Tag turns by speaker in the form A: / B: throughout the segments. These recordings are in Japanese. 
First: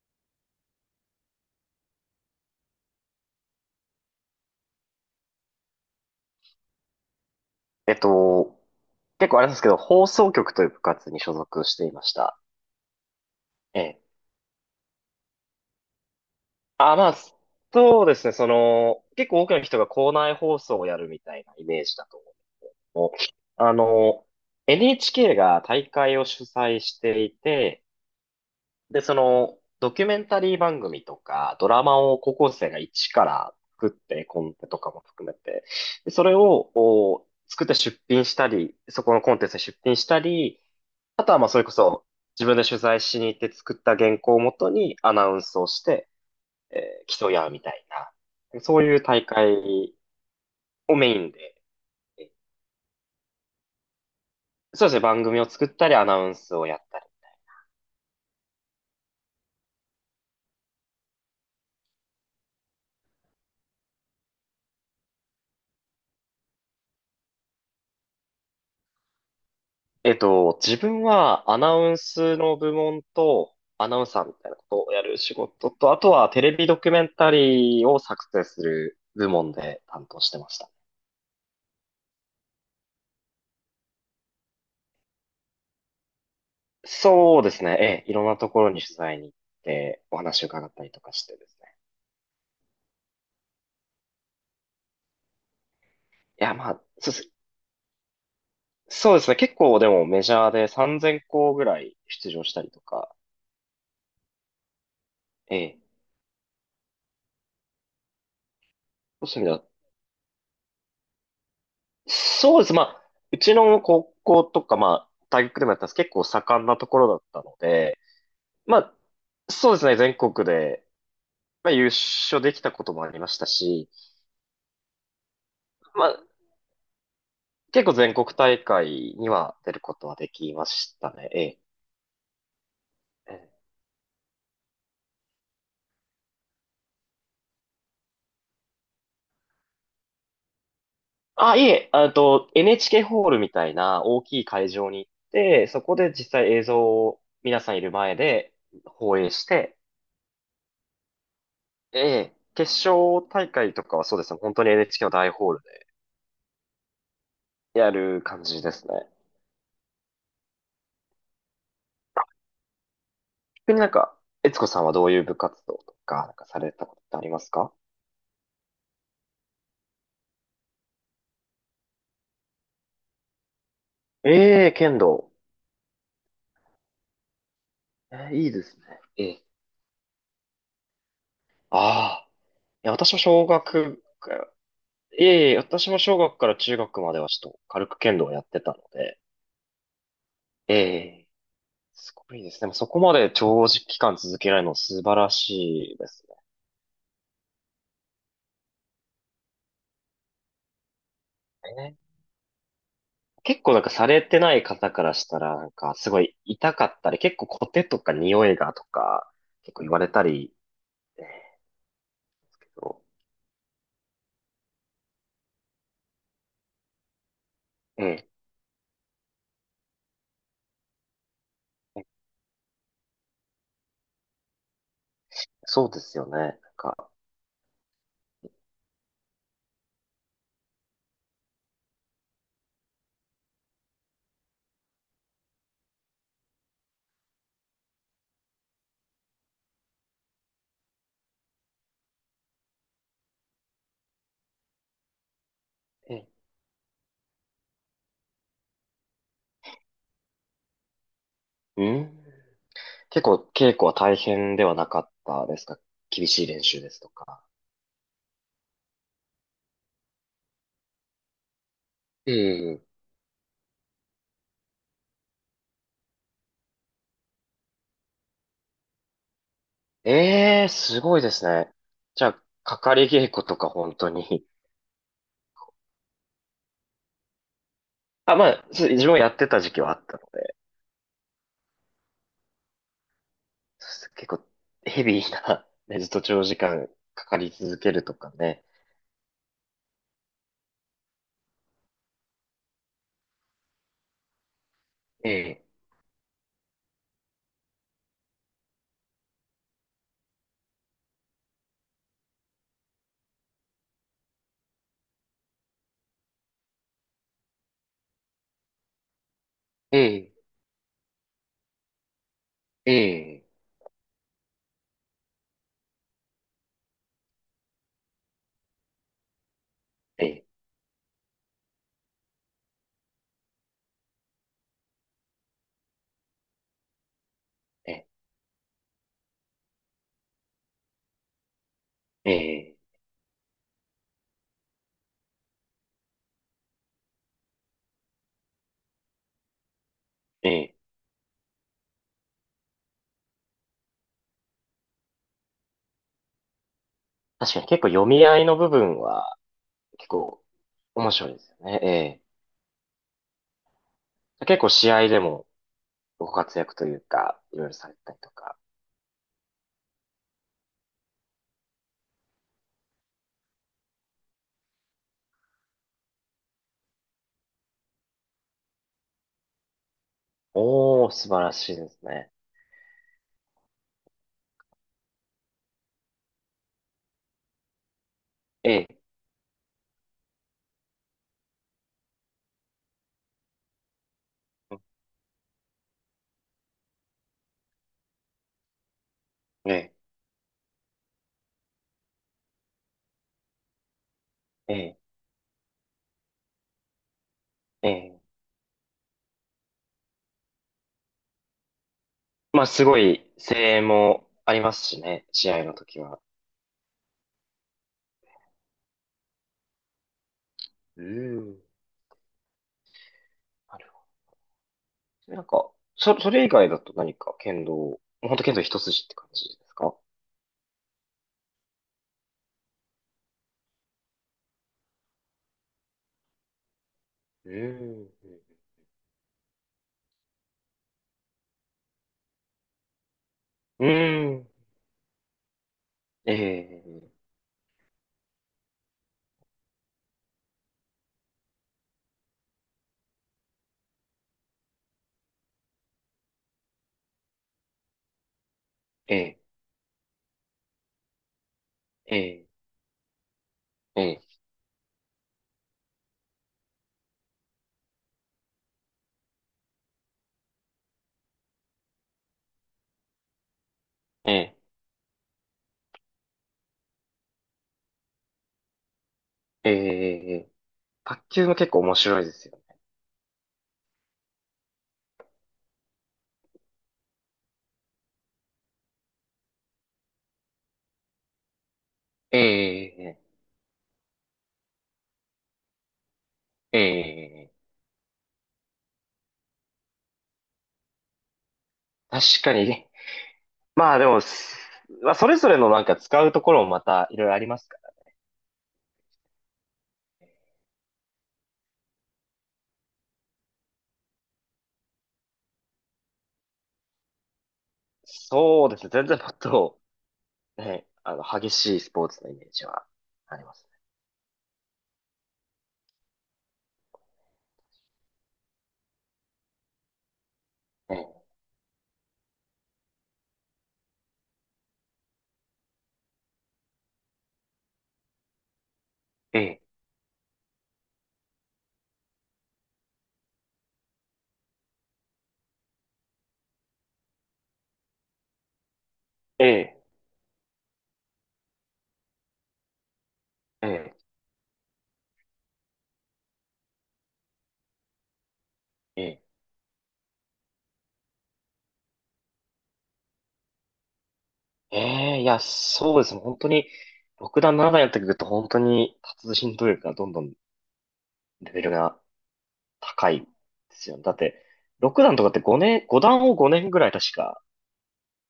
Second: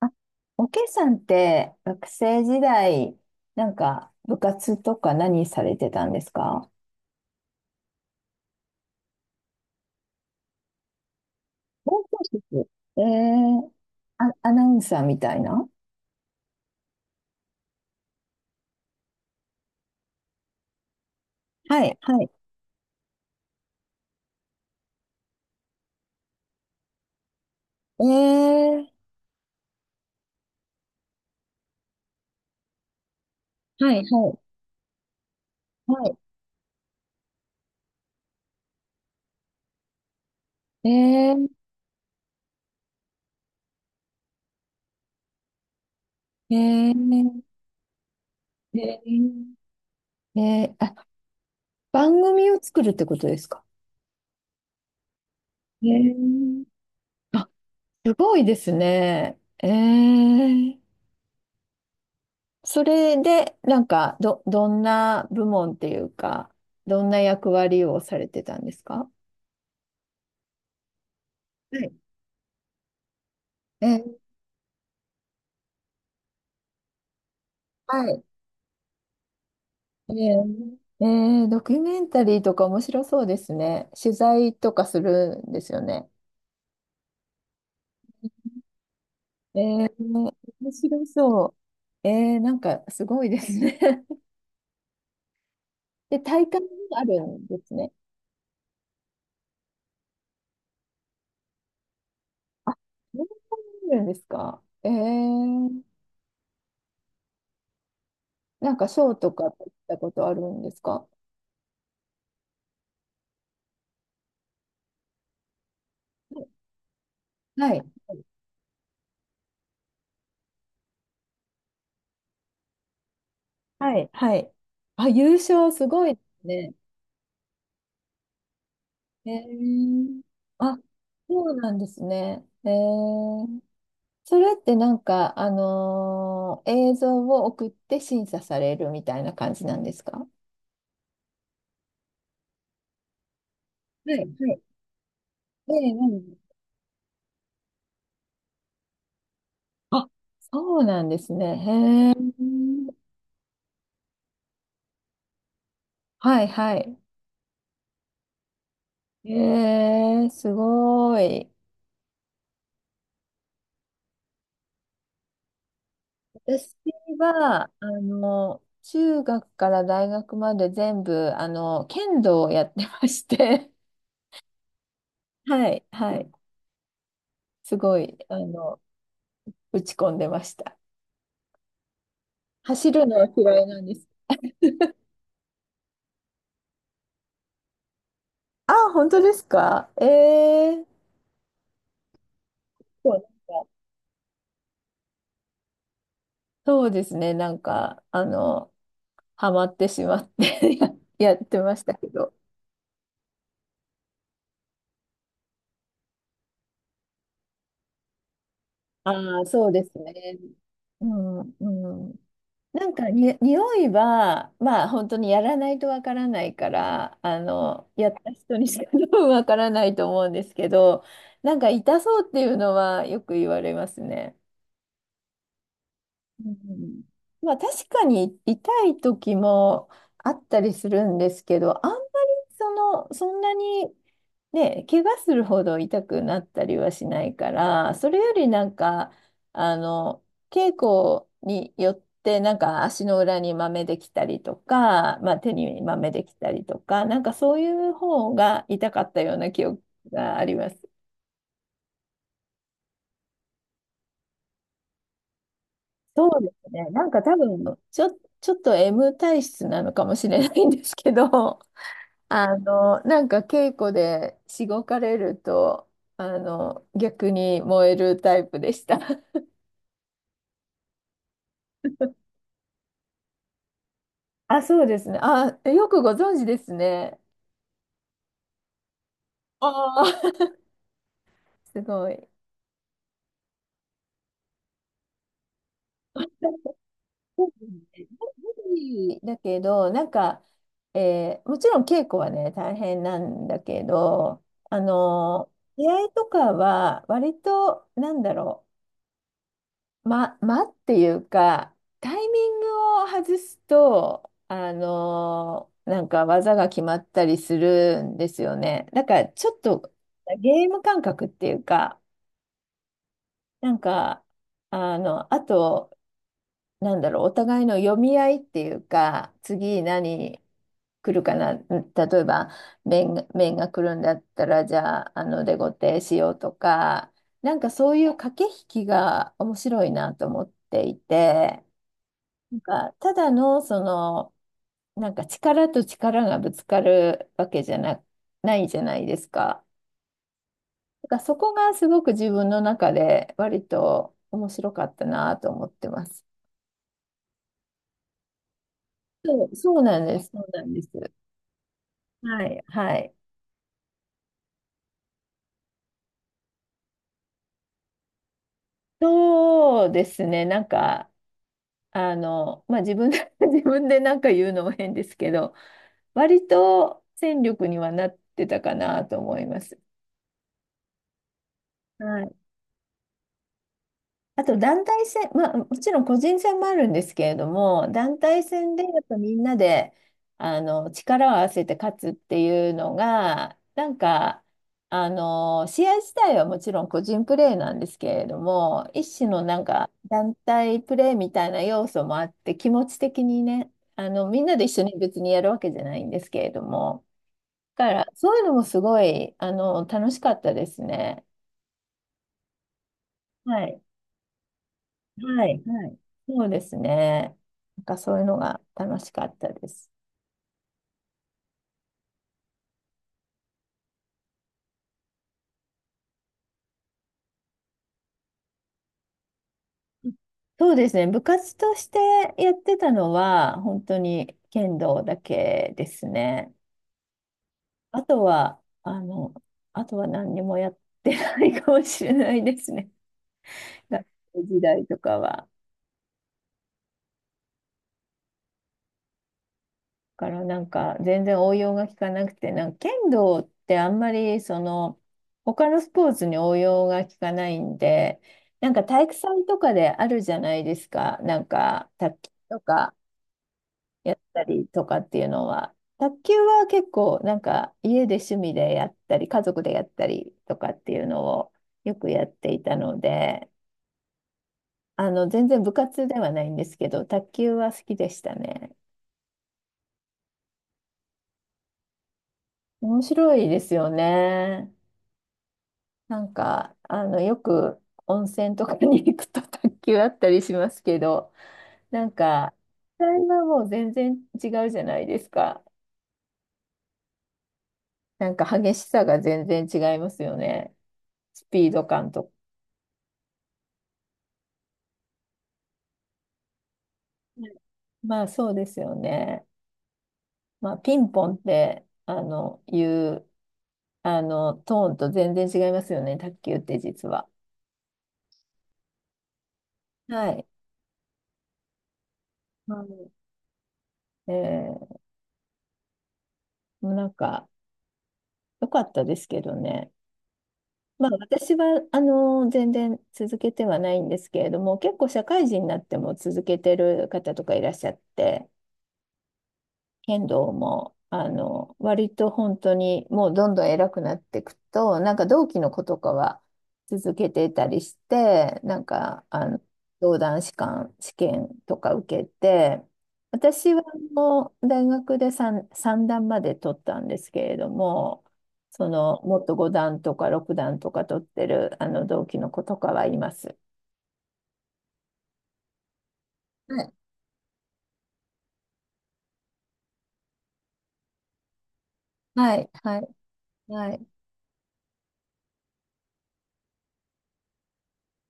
A: あ、おけさんって学生時代、なんか部活とか何されてたんですか？
B: えっと、結構あれなんですけど、放送局という部活に所属して
A: 放
B: いまし
A: 送
B: た。
A: 室。えー、
B: ええ。
A: あ、アナウンサーみたいな。
B: あ、まあ、そうですね、結構多くの人が校内放送をやるみたいなイメ
A: は
B: ージ
A: い、
B: だと
A: はい。
B: 思う。あの、NHK が大会を主催していて、
A: えー、
B: で、ドキュメンタリー番組とか、ドラマを高校生が一から作っ
A: はい、は
B: て、コ
A: い、
B: ンテとかも含めて、で
A: は
B: それを、お作って出品したり、そこのコンテンツに出品したり、
A: い。
B: あ
A: え
B: とはま
A: ー、
B: あそれこそ自分で取材しに行って作った原稿をもとにアナウンスをして
A: え
B: 競い
A: ー、
B: 合うみたいな、そうい
A: え
B: う大会
A: ー、えー、あ、
B: をメインで、
A: 番組を作るってことですか？
B: そうですね、番組を作っ
A: え
B: たりアナウンス
A: ー、
B: をやったり。
A: あ、すごいですね。えー、それで、なんか、どんな部門っていうか、どんな役割をされてたんですか？
B: 自分はアナ
A: はい。
B: ウンスの部門と
A: え
B: アナウン
A: ー、
B: サーみたいなことをやる仕事と、あとはテレビドキュメンタリーを
A: はい。
B: 作成する部門で担
A: え
B: 当してました。
A: ー、えードキュメンタリーとか面白そうですね。取材とかするんですよね。
B: そうですね、ええ、いろんなところに取材に行っ
A: えー、
B: てお
A: 面
B: 話を伺ったりと
A: 白
B: かしてで
A: そ
B: すね。
A: う。えー、なんかすごいですね。で、
B: い
A: 大
B: や、
A: 会も
B: まあ、
A: あ
B: そう
A: る
B: ですね。
A: んですね。
B: そうですね。結構でもメジャーで3000校ぐらい出場したり
A: あ、
B: とか、
A: そうなんですか。え
B: え
A: ー、
B: え。
A: なんか賞と
B: そういう
A: か
B: 意味では、
A: 取ったことあるんですか？
B: そうです。まあ、うちの高校とか、まあ、大学でもやったんですけど結構盛んなところだったの
A: はい。
B: で、まあ、そうですね。全国で、まあ、優勝できたこともありましたし、
A: はい、はい。あ、優勝すご
B: ま
A: いで
B: あ、
A: すね。
B: 結構全国大会に
A: え
B: は出ることは
A: ー、
B: できま
A: あ、
B: した
A: そう
B: ね。
A: なんですね。え
B: え
A: ー、
B: え。
A: それってなんか、映像を送って審査されるみたいな感じなんですか？は
B: あ、いえ、あと、NHK ホールみたいな
A: い、は
B: 大きい
A: い。
B: 会場に行って、
A: え
B: そ
A: え、
B: こ
A: う
B: で実
A: ん。
B: 際映像を皆さんいる前で放映して、
A: あ、そうなんですね。
B: え
A: へえ。
B: え、決勝大会とかはそうですね、本当に NHK の大ホール
A: はい、はい。
B: でやる感じですね。
A: えー、すごい。
B: 逆になんか、悦子さんはどういう部活動とか、なんかされ
A: 私
B: たことってあります
A: は、
B: か？
A: 中学から大学まで全部、剣道をやってまして、
B: ええ、剣道。
A: はい、はい。すごい、
B: ええ、いいですね。ええ。
A: 打ち込んでました。
B: ああ。い
A: 走
B: や、
A: る
B: 私
A: の
B: も
A: は
B: 小
A: 嫌いなんで
B: 学
A: す。
B: から、ええ、私も小学から中学まではちょっと軽く剣道をやって
A: あ、
B: たの
A: 本
B: で、
A: 当ですか？え
B: え
A: ー、
B: え。すごいですね。でもそこ
A: そう。
B: ま
A: なんか
B: で長時間続けられるの素晴らしいです
A: そうですね。なんか、ハマってしまって やってました
B: ね。
A: けど。
B: 結構なんかされてない方からしたら、なんかすごい痛かったり、結構コテとか匂いがとか、
A: ああ、そう
B: 結構
A: です
B: 言われた
A: ね。
B: り、
A: う
B: え
A: ん、うん。
B: ー
A: なん
B: と
A: かに、匂いは、まあ、本当にやらないとわからないから、やっ
B: ええ、
A: た人にしか 多分わからないと思うんですけど、なんか痛そうっていうのはよく言われますね。
B: そうですよね。
A: う
B: なん
A: ん。
B: か、
A: まあ確かに痛い時もあったりするんですけど、あんまりその、そんなにね、怪我するほど痛くなったりはしないから、それよりなんか、あの、稽古によってなんか足の裏に豆できたりとか、まあ手に豆
B: え
A: で
B: え、
A: きたりとか、なんかそういう方が痛かったような記憶があります。
B: うん。結構稽古は大変ではなかったですか？
A: そ
B: 厳
A: う
B: しい
A: で
B: 練
A: す
B: 習
A: ね。
B: です
A: な
B: と
A: んか多
B: か。
A: 分、ちょ、ちょっと M 体質なのかもしれないんですけど、
B: ええ、
A: なんか稽古でしごかれると、逆に燃えるタイプでした。
B: ええ、すごいですね。じゃあ、かかり稽古とか本当に。
A: あ、そうですね。あ、よくご存知ですね。
B: あ、まあ、そう自分もやってた
A: あ
B: 時期はあったの
A: あ、
B: で、
A: すごい。
B: 結構ヘビーな、ね、ずっ
A: な
B: と
A: ん
B: 長時
A: か
B: 間かか
A: そう
B: り
A: で
B: 続けると
A: す
B: かね。
A: ね。だけど、なんか、えーもちろん稽古はね、大変なんだけど、あ
B: え
A: の、
B: え、
A: 出会いとかは、割と、なんだろう。ま、間っていうか、タイミングを外すと、なんか技が決まったりするんですよね。だからちょっと
B: ええ、
A: ゲーム感覚っていうか、
B: ええ、
A: なんか、あと、なんだろう、お互いの読み合いっていうか、次
B: え
A: 何
B: え、
A: 来るかな、ん例えば、面が来るんだったら、じゃあ、デコテしようとか、なんかそ
B: え
A: うい
B: え、
A: う駆け引きが面白いなと思っていて、なん
B: え
A: か、ただの、その、なんか力と力がぶつかるわけじゃな、ないじゃないですか。
B: え、ええ、
A: だからそこがすごく自分の中で割と面白かったなと思ってます。
B: 確かに結構読み合いの部分は
A: そうなん
B: 結
A: です。そ
B: 構
A: うなんです。
B: 面白いですよね。え
A: はい、はい。
B: え。結構試合でもご活躍というか、いろいろされたりとか。
A: そうですね。なんか、まあ、自分で 自分でなんか言うのも変ですけど、割と戦力にはなってたかなと思います。
B: おー、素晴らしいです
A: は
B: ね。
A: い。あと団体戦、まあ、もちろん個人戦もあるんですけれども、団体
B: え
A: 戦でや
B: え、
A: っぱみんなであの力を合わせて勝つっていうのが、なんかあの試合自体はもちろん個人プレーなんですけれども、一種のなん
B: え
A: か
B: え、
A: 団体プレーみたいな要素もあって、気持ち的にね、あのみんなで一
B: え
A: 緒に
B: え、
A: 別にやるわけじゃないんですけれども、だ
B: え
A: から
B: え。
A: そういうのもすごいあの楽しかったですね。
B: まあ、すごい
A: は
B: 声
A: い。
B: 援もありますしね、
A: は
B: 試
A: い、
B: 合の
A: はい。
B: 時は。
A: そうですね。なんかそういうのが楽しかったです。
B: うん。なるほど。なんか、それ以外だと何か剣道、もう本当剣道一筋って感じですか？
A: そうですね。部活としてやってたのは、本当に剣道だけですね。
B: う
A: あ
B: ん。
A: とは、あとは何にもやってないかもしれないですね。
B: う
A: 学生
B: ん。
A: 時代とかは。
B: ええ、
A: からなんか全然応用が効かなくて、なんか剣道ってあんまりその他のスポーツに応用が効かないんで、なんか体育
B: ええ、
A: 祭とかであるじゃないですか、なんか卓
B: え
A: 球
B: え、
A: とか
B: え
A: やっ
B: え、
A: たりとかっていうのは。卓球は結構なんか家で趣味でやったり、家族でやったりとかっていうのをよくやっていたので、全然部活ではないんですけど、卓球は好きでしたね。
B: ええ、ええ、卓球も結構面白いですよね。
A: 面白いですよね。なんか、よく温泉とかに行くと卓球あったりしますけど、なん
B: え
A: か、実際
B: え、
A: はもう全然違うじゃないですか。
B: ええ、ええ、
A: なんか激しさが全然違いますよね。スピード感
B: 確
A: と。
B: かにね。まあでも、まあそれぞれのなんか使うところもまたいろいろあ
A: は
B: り
A: い。
B: ますから。
A: まあそうですよね。まあピンポンって、いう、トーンと全然違いますよね。卓球って実は。
B: そうですね。全然もっと
A: はい。
B: ね、激しいスポーツのイメージは
A: は
B: あります
A: い。えー、もうなんか、良かったですけどね。まあ、
B: ね。
A: 私はあの全然続けてはないんですけれども、結構社会人になっても続けてる方とかいらっしゃって、
B: ええ、
A: 剣道も、割と本当にもうどんどん偉くなっていくと、なんか同期の子とかは続けてたりして、なんか、
B: ええ、
A: 道団士官試験とか受けて、
B: え
A: 私は
B: え、
A: もう大学で3、三段まで取ったんですけれども、そ
B: え
A: の、
B: え、
A: もっと5段とか6段とか取ってる、同期の子とかはいます。
B: ええ、いや、そうですね。本当に、
A: はい、
B: 6段、7段やってくると、本当に、達人とい力がどんどんレベルが
A: はい、は
B: 高
A: い。
B: いです
A: は
B: よね。
A: い。
B: だって、6段とかって5年、5段を5年ぐらい確か、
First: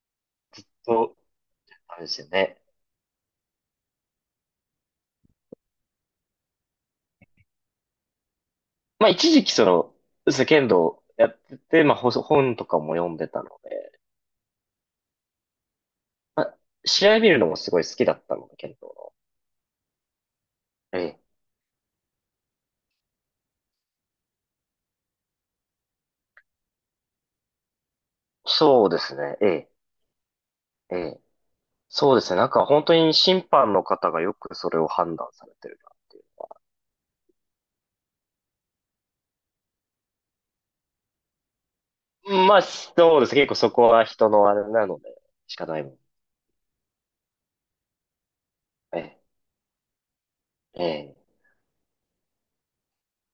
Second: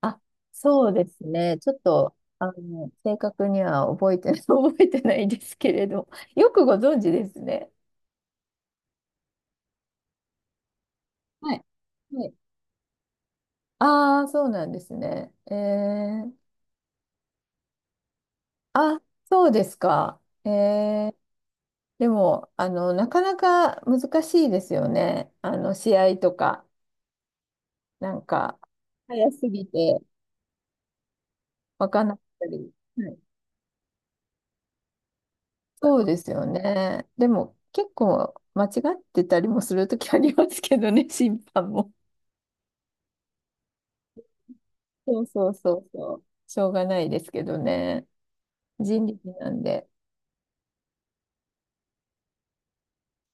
A: あ、そう
B: そ
A: で
B: う、
A: すね。ちょっ
B: あれで
A: と、
B: すよね。
A: 正確には覚えて、覚えてないですけれど、よくご存知ですね。
B: まあ、一時期そうですね剣道やっ
A: は
B: て
A: い。
B: て、まあ、ほ
A: はい。
B: 本とかも読んでたので、
A: ああ、そうなんですね。えー、
B: まあ、試合見るのもすごい好きだったので、剣
A: あ、
B: 道
A: そうですか。え
B: の。え
A: ー、
B: え、
A: でも、なかなか難しいですよね。試合とか、なんか、
B: そうです
A: 早
B: ね。え
A: すぎ
B: え、
A: て、
B: ええ。
A: わかん
B: そ
A: な
B: う
A: かっ
B: ですね。
A: た
B: なんか
A: り。
B: 本当
A: は
B: に
A: い。
B: 審判の方がよくそれを判断されてる なっ
A: そうで
B: てい
A: すよね。でも、結構間違ってたりもするときありますけどね、審判も。
B: う。まあ、そうです。結構そこは人のあれなので、
A: そうそう
B: 仕
A: そ
B: 方ない
A: う
B: もんね。
A: そう。しょうがないですけどね。
B: え
A: 人力なんで。
B: え、ええ。